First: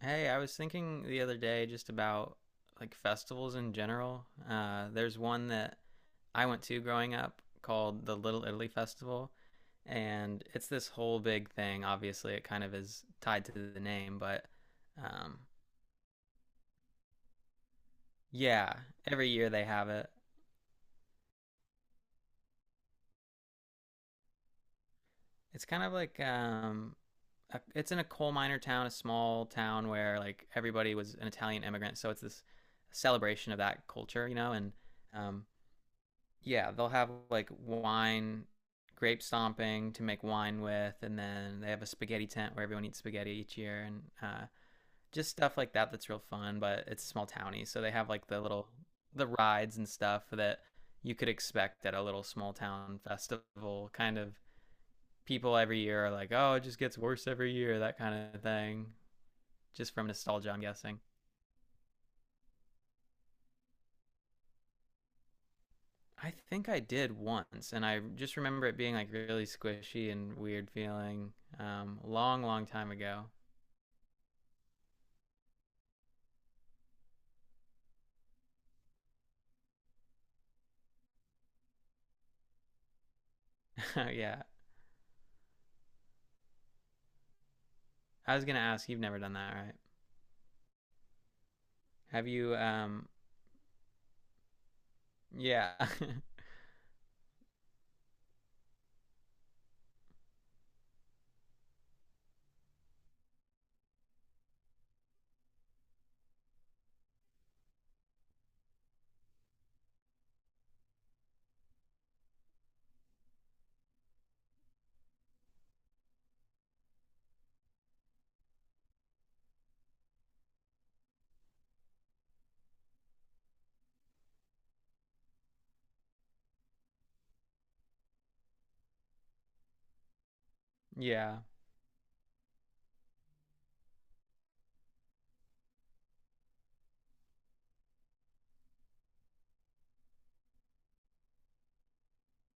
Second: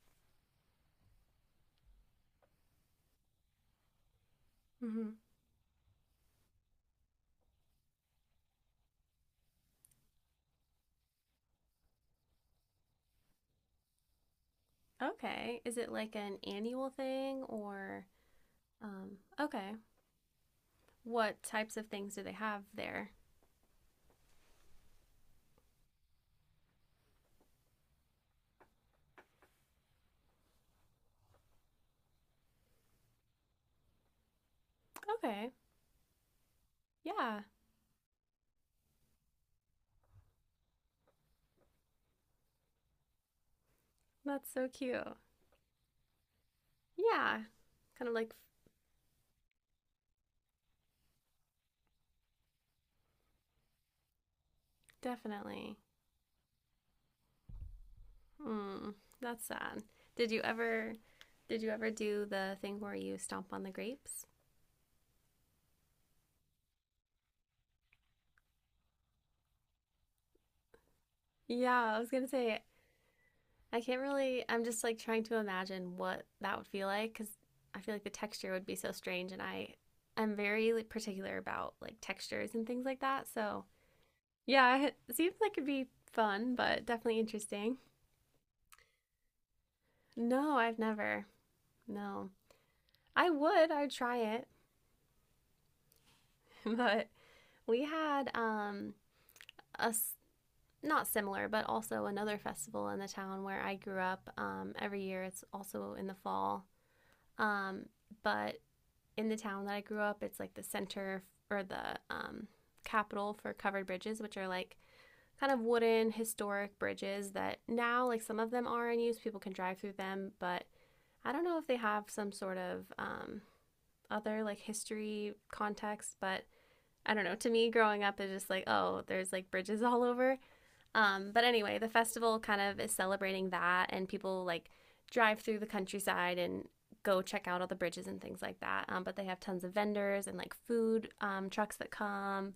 Hey, I was thinking the other day just about like festivals in general. Hmm. There's one that I went to growing up called the Little Italy Festival, and it's this whole big thing. Obviously, it kind of is tied to the name, but um, Okay. Is it like an annual thing or yeah, every year they okay. have it. What types of things do they have there? It's kind of like it's in a coal miner town, a small town where like everybody was an Italian immigrant, so it's this celebration of that culture, and um, Okay. yeah, they'll have Yeah. like wine, grape stomping to make wine with, and then they have a spaghetti tent where everyone eats spaghetti each year, and That's so cute. just stuff like that that's real fun. But it's small Yeah. towny, so they Kind have of like like the rides and stuff that you could expect at a little small town festival. Kind of people definitely. every year are like, oh, it just gets worse every year, that kind of thing, Hmm. That's sad. just from Did you nostalgia, I'm ever guessing. did you ever do the thing where you stomp on the grapes? I think I did once, and I just remember it being like really squishy and weird feeling. Yeah, I was gonna Long, say long time ago. I can't really. I'm just like trying to imagine what that would feel like because I feel like the texture would be so strange, and I'm very like, particular about like textures and things like that. So Yeah. yeah, it seems like it'd be fun, but definitely interesting. I was gonna ask. You've never done that, right? No, I've never. Have No, you? I would. I'd try it, Yeah, but we had a not similar, but also another festival in the town where I grew up. Every year, it's also in the fall. Um, but in the town that I grew up, it's like the center or the capital for covered bridges, which are like kind of wooden historic bridges that now, like some of them are in use, people can drive through them, but I don't know if they have some sort of other like history context, but I don't know. To me, growing up, it's just like, oh, there's like bridges all over. Um, yeah. but anyway, the festival kind of is celebrating that, and people like drive through the countryside and go check out all the bridges and things like that. But they have tons of vendors and like food trucks that come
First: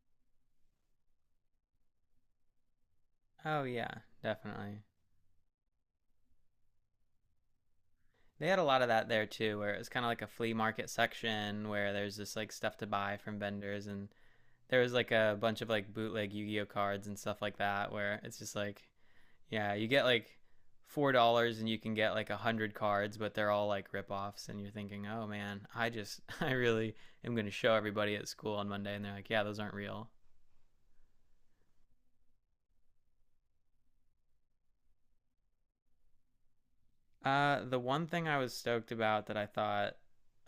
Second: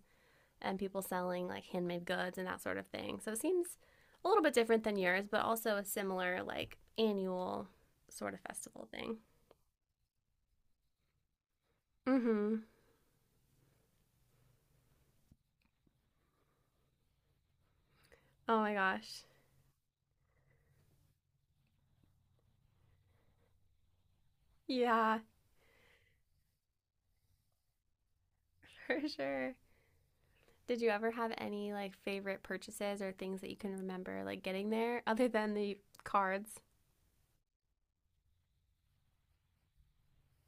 and people selling like handmade goods and that sort of thing. So it Oh seems yeah, a little bit different definitely. than yours, but also a similar like annual sort of They had a lot festival of that thing. there too, where it was kind of like a flea market section where there's Mm just like hmm. stuff to buy from vendors, and there was like a bunch of like bootleg Yu-Gi-Oh cards and stuff like that, where it's just Oh my like, gosh. yeah, you get like $4 and you can get like 100 cards, but they're all like ripoffs, and you're thinking, Yeah, oh man, I just I really am gonna show everybody at school on Monday, and for they're like, yeah, sure. those aren't real. Did you ever have any like favorite purchases or things that you can remember like getting there other than the cards? The one thing I was stoked about that I thought,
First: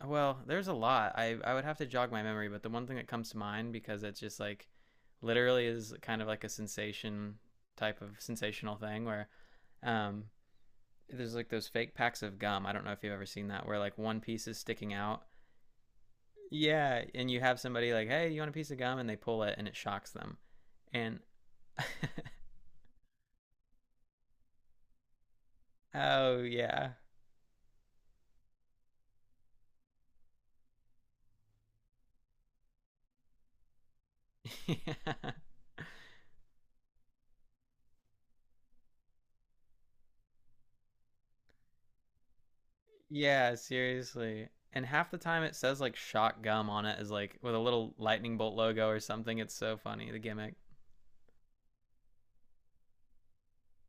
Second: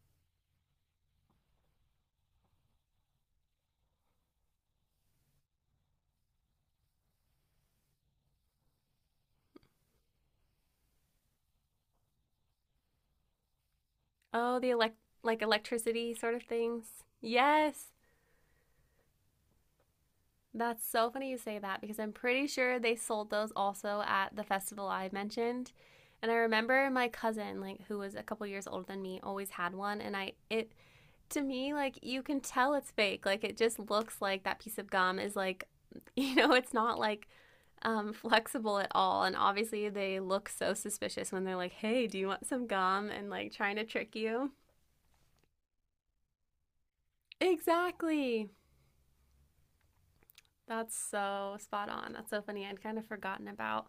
well, there's a lot. I would have to jog my memory, but the one thing that comes to mind because it's just like, literally is kind of like a sensation type of sensational thing where, um, there's like those fake packs of gum. I don't know if you've ever seen that, where like one piece Oh, is the sticking out. Electricity sort of things. Yeah, and you have Yes. somebody like, "Hey, you want a piece of gum?" and they pull it and it shocks them. That's so And funny you say that because I'm pretty sure they sold those also at the festival I mentioned. And I oh remember yeah. my cousin, like who was a couple years older than me, always had one and I it to me like you can tell it's fake. Like it just looks like that piece of gum is like, it's not like flexible at all. And obviously, they look so suspicious when they're like, "Hey, do you want some gum?" And like Yeah, trying to trick seriously. you. And half the time it says like shock gum on it is like with a little lightning Exactly. bolt logo or something. It's so funny, the gimmick. That's so spot on. That's so funny. I'd kind of forgotten about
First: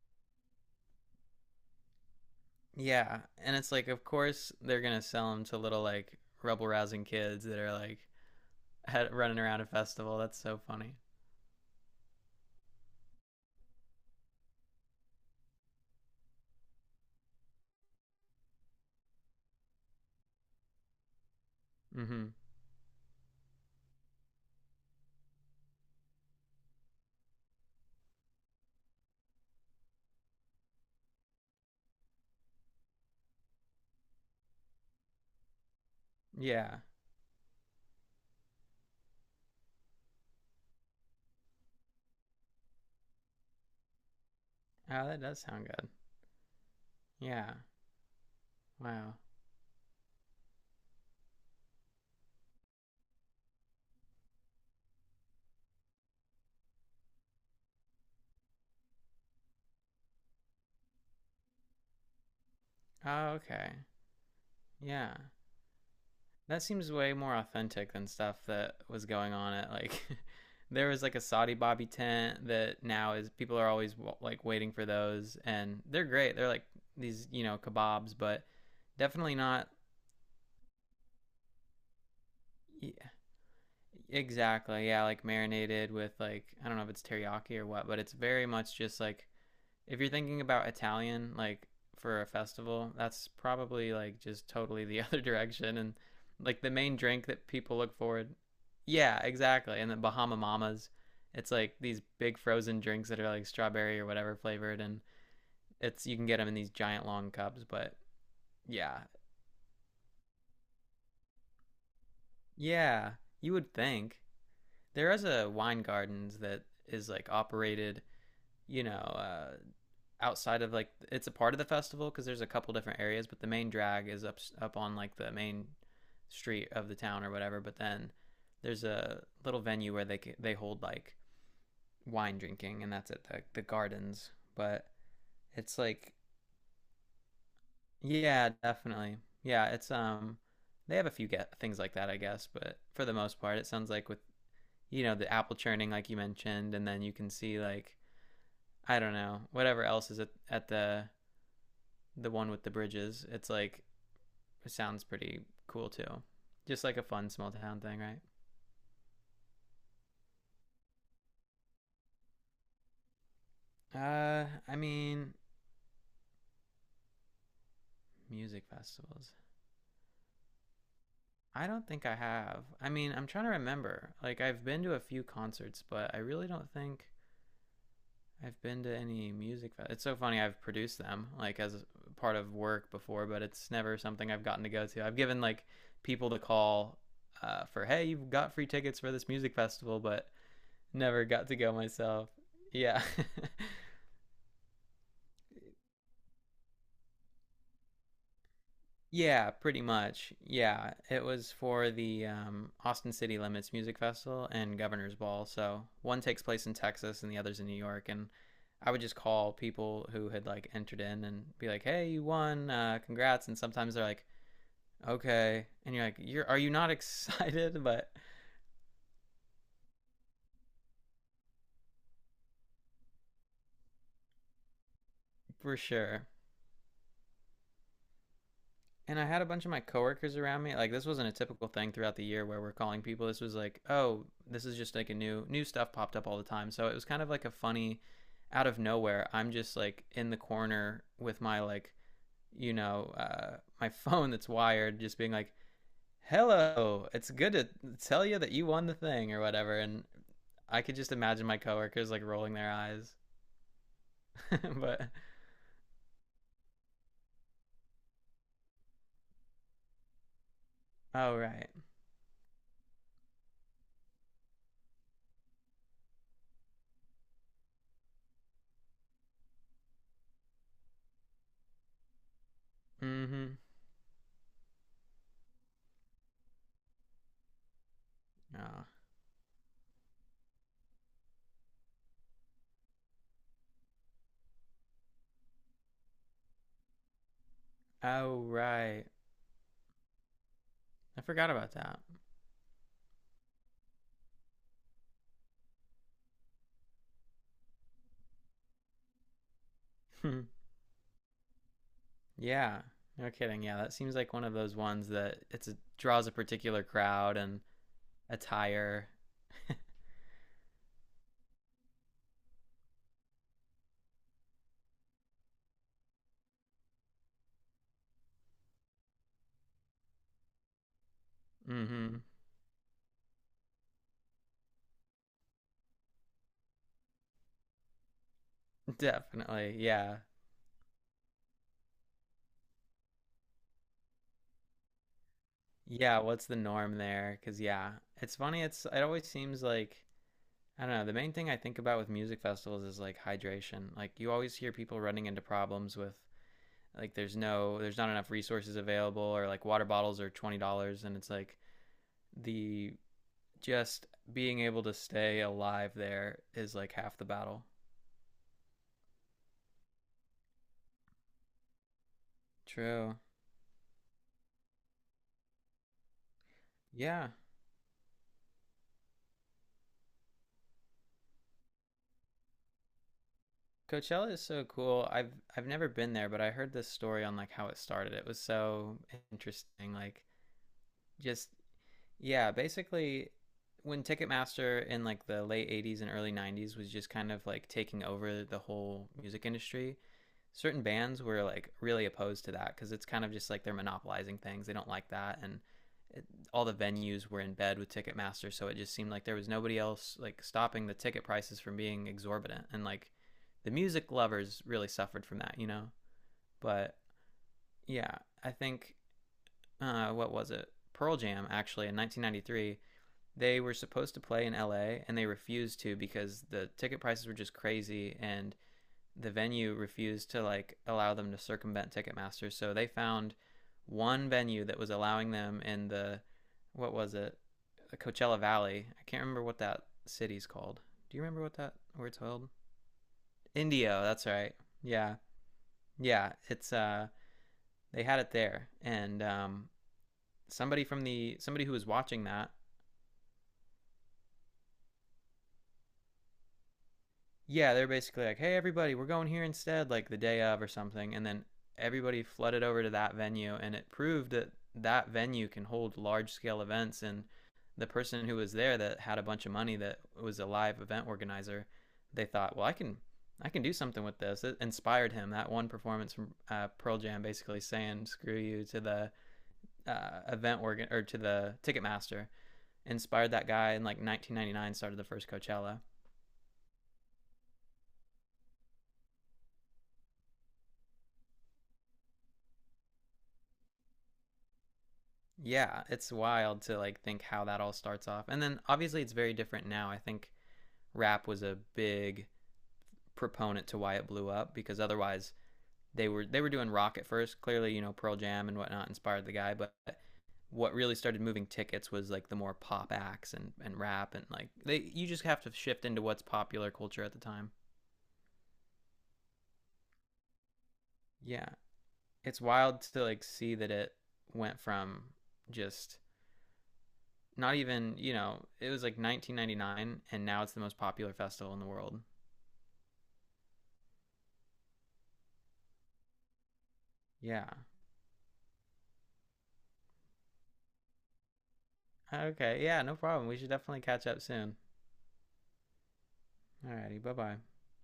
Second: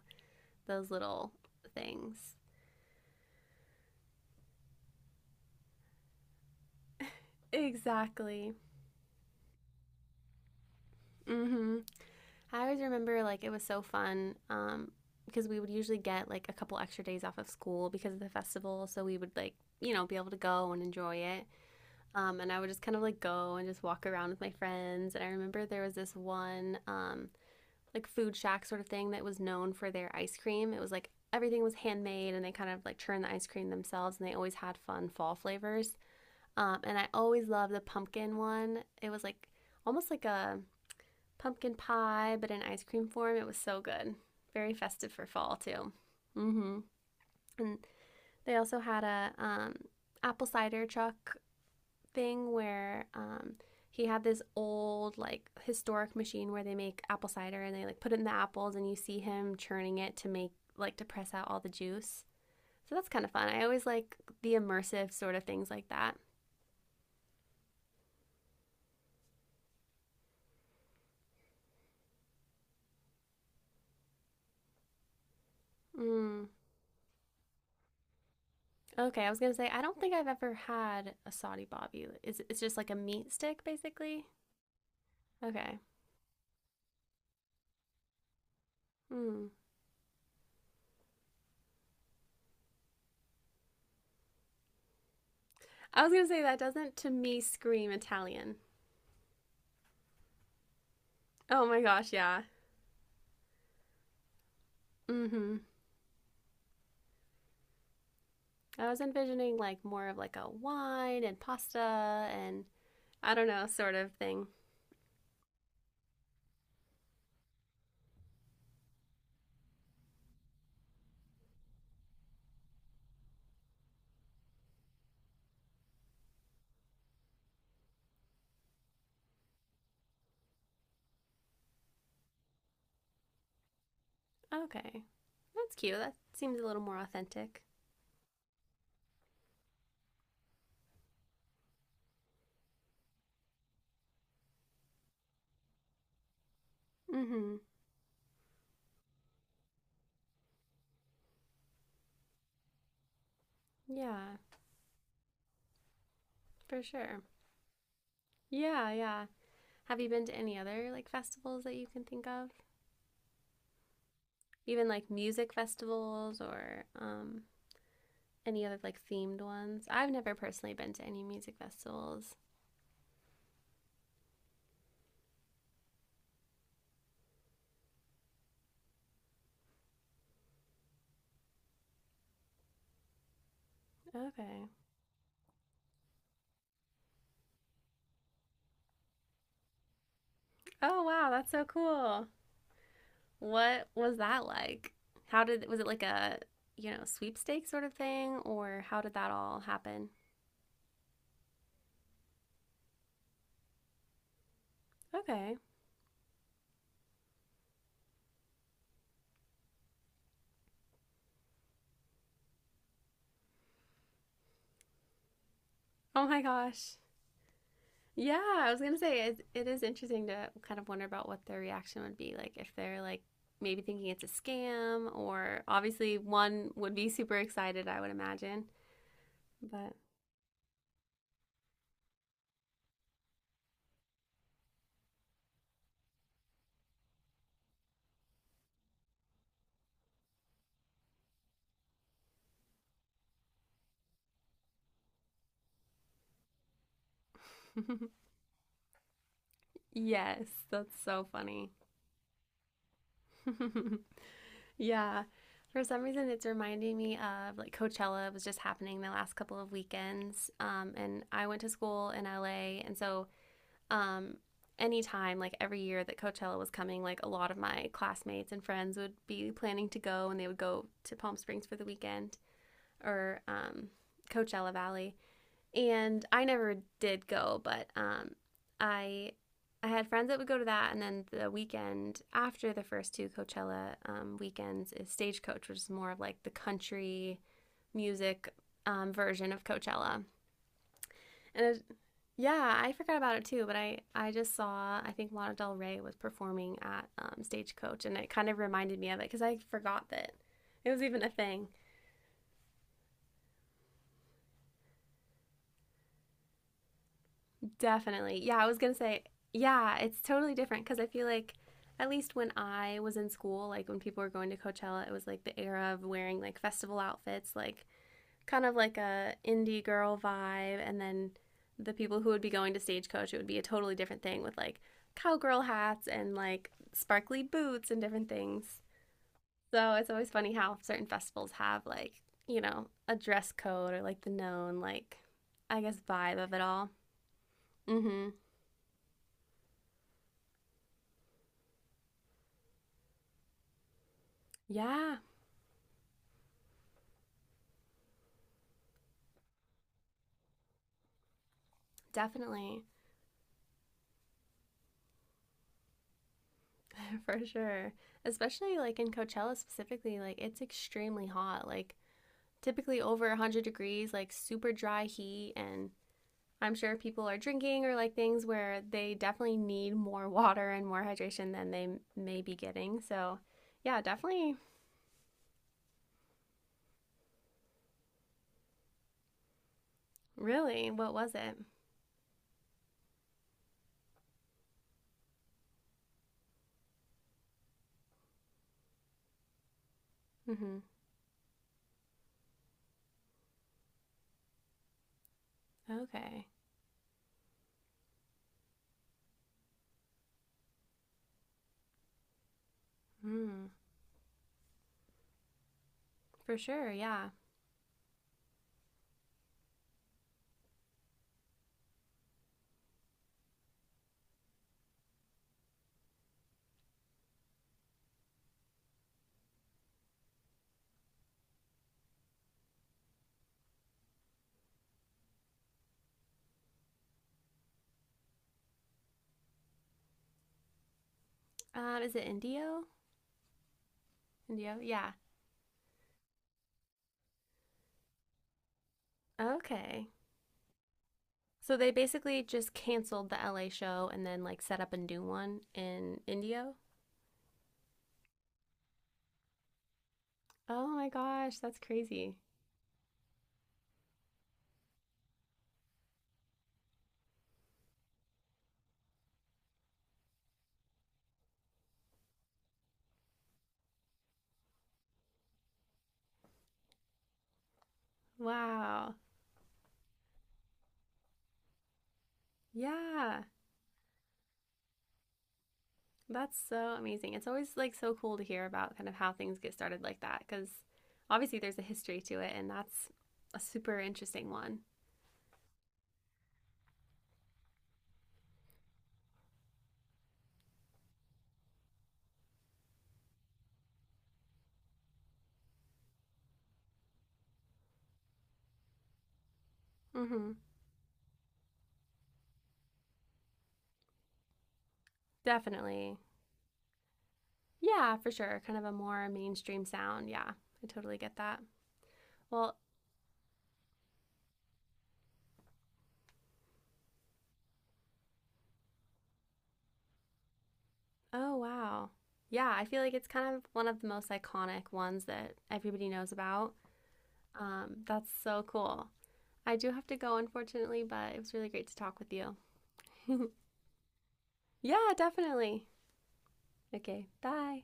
those little things. Yeah, and it's like of course they're going to sell them to little like rebel rousing kids that are like Exactly. had, running around a festival. That's so funny. Mm-hmm. I always remember like it was so fun because we would usually get like a couple extra days off of school because of the festival. So we would like, be able to go and enjoy it. Mhm. And I would just kind of like go and just walk around with my friends. And I remember there was this one like food shack sort of thing that was known for their ice cream. It was like everything was handmade and they kind of like churned the ice cream themselves and they always had fun fall flavors. Yeah. And I always loved the pumpkin one. It was like almost like a pumpkin pie, but in ice cream form. It was so good. Very Oh, festive that for does fall sound good. too. Hmm. Yeah. And they also had Wow. a apple cider truck thing where he had this old like historic machine where they make apple cider and they like put it in the apples and you see him churning it to make to press out all the juice. So that's kind of Oh, fun. I okay. always like the immersive Yeah. sort of things like that. That seems way more authentic than stuff that was going on at like there was like a Saudi Bobby tent that now is people are always like waiting for those and they're great. Mm. They're like these, you know, kebabs, but Okay, I definitely was gonna say not I don't think I've ever had a Saudi bobby. It's just like y- a meat stick basically. exactly. Yeah, like Okay. marinated with like I don't know if it's teriyaki or what, but it's very much just like Mm. if you're thinking about Italian, like for a festival, that's probably like just totally the other direction. And I was gonna say that like the doesn't main to drink me that people scream look forward, Italian. yeah, exactly. And the Bahama Mamas, it's Oh like my these gosh, big yeah. frozen drinks that are like strawberry or whatever flavored, and Mm-hmm. it's you can get them in these giant long cups. But I yeah, was envisioning like more of like a wine and pasta and yeah, I don't you know would sort of think thing. there is a wine gardens that is like operated, you know, outside of like it's a part of the festival because there's a couple different areas, but the main drag is up on like the main street of the town or whatever. But then there's a little venue where they hold like wine drinking, and that's at the gardens. But Okay. That's it's cute. That like, seems a little more authentic. yeah, definitely, yeah. It's they have a few get things like that, I guess. But for the most part, it sounds like with, you know, the apple churning like you mentioned, and then you can Mhm. see like, I don't know, whatever else is at at the one with the bridges. It's like Yeah, it sounds pretty cool too. for Just like a sure. fun small town thing, right? Yeah, yeah. Have you been to any other like festivals that you can think of? I Even like mean, music festivals or any music other like festivals. themed ones? I've never personally been to any music I don't think I festivals. have. I mean, I'm trying to remember. Like I've been to a few concerts, but I really don't think I've been to any music. It's so funny. I've produced them like as part of work before, but it's never something I've gotten Okay. to go to. I've given like people to call for, hey, you've got free tickets for this music festival, but Oh, never wow, got that's to so go cool. myself. Yeah. What was that like? How did was it like a sweepstakes sort of thing, or how did that Yeah, all pretty happen? much. Yeah, it was for the Austin City Limits Music Festival and Governor's Ball. Okay. So one takes place in Texas and the other's in New York. And I would just call people who had like entered in and be like, "Hey, you won! Congrats!" And sometimes they're like, "Okay," and you're like, Oh my "You're are you not gosh. excited?" But Yeah, I was gonna say it is interesting to kind of wonder about what their reaction would be like if they're like maybe thinking it's a scam, or for obviously sure, one would be super excited, I would imagine. and I had a bunch of my But coworkers around me. Like this wasn't a typical thing throughout the year where we're calling people. This was like, oh, this is just like a new stuff popped up all the time. So it was kind of like a funny out of nowhere. I'm just like in the corner with my like, you know, my phone that's wired, just being like, hello, it's good to tell you that you won the thing or whatever. And yes, I could that's just so imagine my funny. coworkers like rolling their eyes. But Yeah. For some reason, it's reminding me of like Coachella was just happening the last couple of weekends. And oh I went to right, school in LA. And so, um, anytime, like every year that Coachella was coming, like a lot of my classmates and friends would be planning to go and they would go to Palm Springs for the weekend or mm-hmm, Coachella Valley and I never did go, but oh, I I had friends that would go to that, and then the weekend after the first two Coachella weekends is Stagecoach, which is more of like the country oh music right, version of Coachella. I forgot And about that. yeah, I forgot about it too, but I just saw I think Lana Del Rey was performing at Stagecoach, and it kind of reminded me of it because I forgot that Hmm. it was even a thing. Yeah, no kidding. Yeah, that seems like one of those ones that it's draws a particular crowd and Definitely. Yeah, I was going to attire. say, yeah, it's totally different because I feel like at least when I was in school, like when people were going to Coachella, it was like the era of wearing like festival outfits, like kind of like a indie girl vibe and then the Mm-hmm. people who would be going to Stagecoach, it would be a totally different thing with like cowgirl hats and like sparkly boots and different things. Definitely. So it's Yeah. always funny how certain festivals have like, a dress code or like the known like I guess Yeah, vibe what's of the it all. norm there? Cuz yeah, Mhm. it's funny. It's it always seems like, I don't know, the main thing I think about with music festivals is like hydration. Like you always hear people Yeah. running into problems with like there's no there's not enough resources available or like water bottles are $20 and it's like Definitely, the just being able to stay alive there is like half the for battle. sure. Especially like in Coachella specifically, like it's extremely hot, like typically True. over 100 degrees, like super dry heat. And I'm sure Yeah. people are drinking or like things where they definitely need more water and more hydration than they m- may be getting. So, yeah, Coachella is definitely. so cool. I've never been there, but I heard this story on like how it started. It was so interesting. Like Really, what was just it? yeah, basically, when Ticketmaster in like the late 80s and early 90s was just kind of like taking over the whole music industry, Hmm. certain bands were like really opposed to that because it's kind of just like they're monopolizing things. They don't like that. And it, Okay. all the venues were in bed with Ticketmaster. So it just seemed like there was nobody else like stopping the ticket prices from being exorbitant. And like Mm, the music lovers really suffered from that, you know? for sure, But yeah. yeah, I think, what was it? Pearl Jam actually in 1993 they were supposed to play in LA and they refused to because the ticket prices were just crazy and the venue refused to like allow them to circumvent Ticketmaster. So they found one venue that was allowing them in the what was it? The Coachella Valley. I can't remember what that city's called. Do you remember what that where Is it's it held? Indio? Indio, that's right. Indio? Yeah. Yeah. Yeah, it's they had it there and Okay. somebody from the somebody who So was they watching basically that. just canceled the LA show and then like set up a new one in Indio. Yeah, they're basically like, "Hey, everybody, we're going here instead," like the day of or Oh my something, and then gosh, that's everybody crazy. flooded over to that venue, and it proved that that venue can hold large-scale events. And the person who was there that had a bunch of money, that was a live event organizer, they thought, "Well, I can do something with this." It inspired him. That one performance from Pearl Jam, basically saying "screw you" to the Wow. Event organ or to the Ticketmaster, inspired Yeah. that guy in like 1999. Started the first Coachella. That's so amazing. It's always like so cool to hear about kind of how things get started like that because obviously there's a history to it and that's a super interesting one. Yeah, it's wild to like think how that all starts off. And then obviously it's very different now. I think rap was a big proponent to why it blew up because otherwise they were doing rock at first. Clearly, you know, Pearl Jam and whatnot inspired the guy, but Mhm. what really started moving tickets was like the more pop acts and rap and like they you just have to shift into Definitely. what's popular culture at the time. Yeah, for sure. Kind of a more mainstream sound. Yeah. I totally get Yeah. that. It's Well, wild to like see that it went from just not even, you know, it was like 1999 and now it's the most popular festival oh, in the world. wow. Yeah, I feel like it's kind of one of the most iconic ones that everybody knows about. Yeah, That's so cool. I do have to go, unfortunately, but it was really great to talk with you. okay, yeah, no problem. We should definitely catch up soon. Yeah, definitely. Alrighty, Okay, bye-bye. bye.